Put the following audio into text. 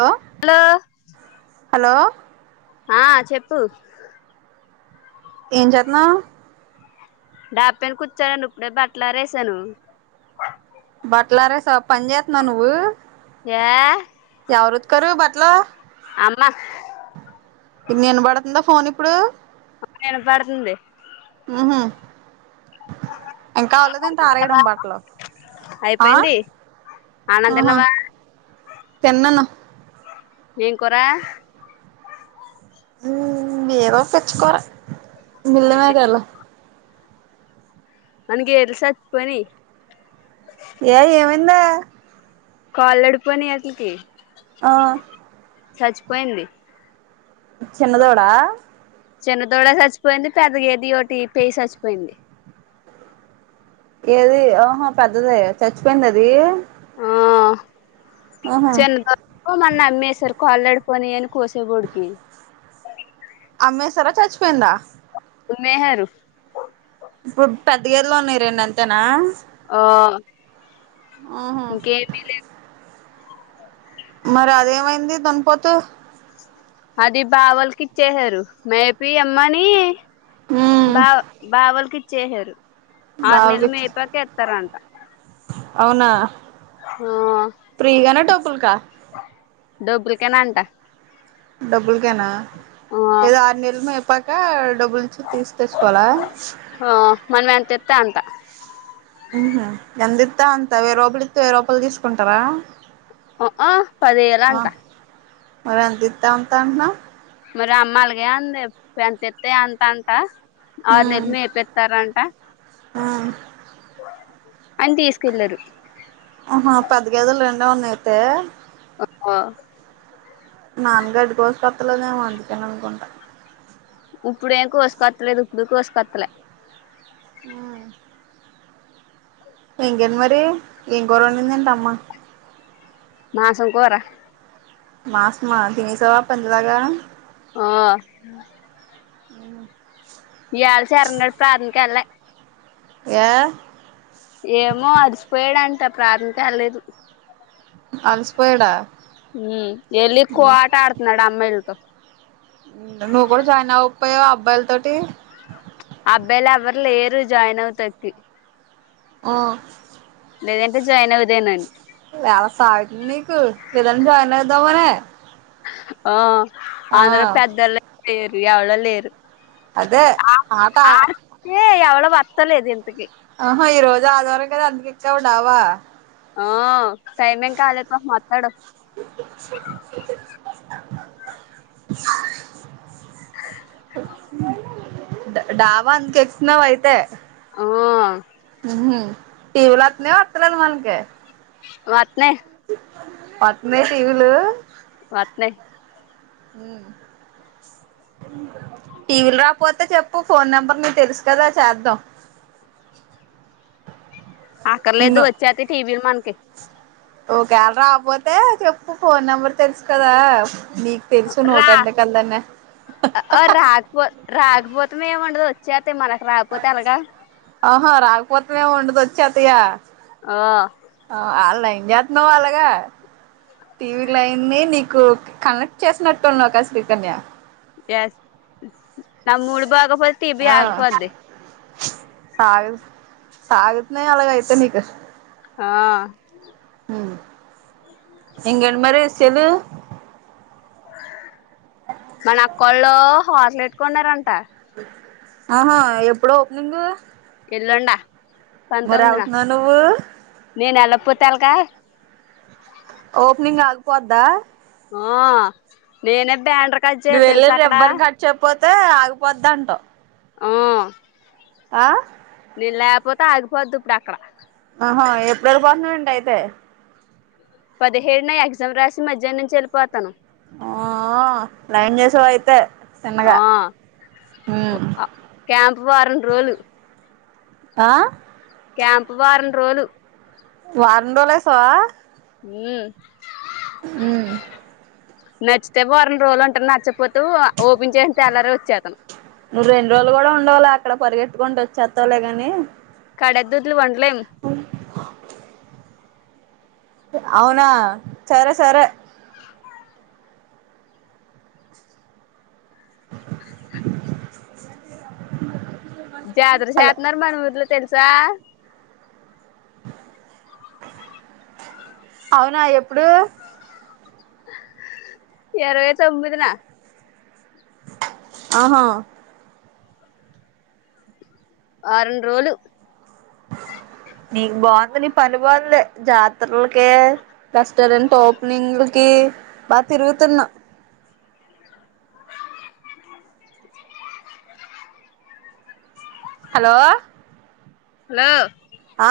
హా hello hello ఆ చెప్పు ఏం చేతున్నావ్ డాపను కూర్చోడు ఇప్పుడే బట్టలారేసాను బట్లారే ఆరేసి పనిజెతున్నావా నువ్ య ఎవరు ఉతుకరు బట్టలు అమ్మా ఇ నేన పడుతుందా ఫోన్ ఇప్పుడు వినపడుతుంది ఉహు ఇంకా అవలేదుంట ఆరేయడం బట్లో ఆ అయిపోయింది అన్నం ఆహా తిన్నావా తిన్నను నేను కురా వేర తెచ్చకోర మళ్ల్మేకాల మనగ ఎల్సత్ పోని అన్న కాల్ వెల్డపోయినకి అట్లకి ఆ చచ్చిపోయింది చిన్నదోడా చిన్న తోడ చచ్చిపోయింది పెద్ద గ ఏది ఒకటి పేయి చచ్చిపోయింది ఏది ఆఓహో పెద్దద చచ్చిపోయింది అది ఆ ఆహా చిన్న ద మన్న అమేసర్ కాళ్ళడిపోని అని కోసే బోడికి అమ్మెసరా చచ్చిపోయింద నెహరు ఇప్పుడు పెద్ద గదిలో ఉన్నాయి రెండంతేనా ఆ ఆహా ఇంకేమీ లేదు మరి అదేమైంది దున్నపోతు అది బావొళ్ళకిచ్చేసారు మేపి అమ్మని ఉమ్ బావ్ బావోల్కి చేసారు ఆర్ నెళ్ళు బావలకిచ్చి మేపాకిస్తారంట అవునా ఆ ప్రిగాన డబ్బుల్కా డబ్బులుకేనంటా డబ్బులకేనా ఏదో ఆరు నెళ్ళు మెప్ పకా డబ్బుల్ తీ తెచ్చుకోవాల ఆ మనం ఎంత ఇత్తే అంత మ్ హు ఎంతిత్తే అంత వెయ్యి రూపాయలు ఇత్తే వెయ్యి రూపాయలు తీసుకుంటారా ఆమ్ ఆ ఆ పదివేలంటా మరి ఏంతిత్తే ఉంతా అంటున్నవ్ రే అమ్మ అలాగే అంది ఎంతిత్తే అంత అంట ఆరు ఉమ్ నెల్లు మేపితరంటా అహా పెద్దగదేల్ వెన్ న్నాయ్ అయితే ఆ నాన్నగడ్డి కోసుకొత్తలోదేమో అందుకేమొ అనుకుంట ఉప్పుడెం కోసుకొత్తలేదు ఇప్పుడు కోసుకొతలే ఆ ఇంకేంటి మరి ఏం కూరొండిందేంటి అమ్మ మాంసం కూర ఆస్మా తినేసావ పందిలాగా ఆ హు ఇయ్యాళ చరణ్ గాడు ప్రానికెళ్ళే ఏ ఏమో అలిసిపోయాడు అంట ప్రారిం కెల్లెదు అలసిపోయాడా హు ఎల్లి కోట ఆడుతున్నాడు అమ్మాయిలతో నువ్వు కూడా జాయిన్ అవ్వకపోయావా అబ్బాయిల తోటి అబ్బాయిలు ఎవరు లేరు జాయిన్ అవుతాని కి ఓ లేదంటే జాయిన్ అవుదానని అలా సాగుతోంది నీకు లేదంటే జాయిన్ అయిదామనే ఆ అందరు పెద్దోల్లు లేరు ఎళ్ళ లేరు అదే ఆ ఆట ఆడితే ఎవడో వత్తలేదు ఇంటికి ఆహా ఈ రోజు ఆదివారం కదా అందుకొచ్చావా డాబా ఆ టైమేం కాల పాపము ఒత్తాడు డాబ అందుకు ఎక్కుతున్నావు అయితే ఓ ఉమ్ టీవీలో వతుందా వత్త లేదా మనకి వత్తనా వత్తుందా టీవీలు వత్తున్న టీవీలు రాకపోతే చెప్పు ఫోన్ నెంబర్ నీకు తెలుసు కదా చేద్దాం అక్కర్లేదు వచ్చేతాయి టీవీలు మనవి ఒకేళ రాకపోతే చెప్పు ఫోన్ నెంబర్ తెలుసు కదా నీకు తెలుసు రా నూటెంట కల్దన్న ఆహో రాకపో రాకపోతమేమంట దో వచ్చా ఆహా రాకపోతేదేమి ఉండదు చేతయా ఆ ఆ అలై చేతున్నావ్ అలగా టీవీ లైయిన్నీ నీకు కనెక్ట్ చేసినట్టున్నావుగా చైతన్య యస్ నాకు మూడ్ బాగోపోతే టీవీ ఆగిపోద్ది సాగ సాగుతున్నాయి అలాగైతే నీకు ఆ హు ఇంగెంటి మరి చెదు మన అక్కోలు హోట్లు ఎటుకున్నారంట ఆహా ఎప్పుడో ఓపెనింగు ఎల్లుండ పంతొమ్మిదిన వెళ్తున్నావు నువ్వు నేను ఏళ్లకపోతే ఎలాగ పోద్దా ఆ నేనే బ్యానరు నువు ఏళ్లి రిబన్ కట్ చేయపోత్ తే ఆగిపోతుదాంటావ్ ఆ ఆ నీ లేపోతే ఆగిపోంది ఇప్పుడు అక్కడ ఆహా ఎపుడు ఎలపొంతున్నావ్ ఏంటి అయితే పదిహేడున ఎగ్జామ్ రాసి మధ్యా నుంచి వెళ్ళిపోతాను ఆ ఆ లైన్ చేసావ్ అయితే చిన్నగా ఆ ఓ ఉమ్ ఆ క్యామ్ వారం రోలు ఆ క్యాంపు వారం రోజులు వారోలు ఏసావా ఉహు హు నచ్చితే వారం రోజులు ఉంటాను నచ్చపోతే వా ఓపెన్ చేసిన తెల్లరే వచ్చేస్తాను నువు రెండు రోజులు కూడా ఉండవులేగా అక్కడ పరిగెంతుకుంటూ వచ్చేస్తావలే గాని డెదుడ్లు వండు లేం హు అవునా సరే సరే జాతర హలో చేతన్నారు మన ఊర్లో తెలు స అవునా ఎప్పుడు ఎరవై తొమ్మిది నా ఆహా వారం రోజులు నీకు బాగుంది నీ పని బాగుంది జాతరలకి రెస్టారెంట్ ఓపెనింగ్లకి బా తిరుగుతున్నా హలో హలో ఆ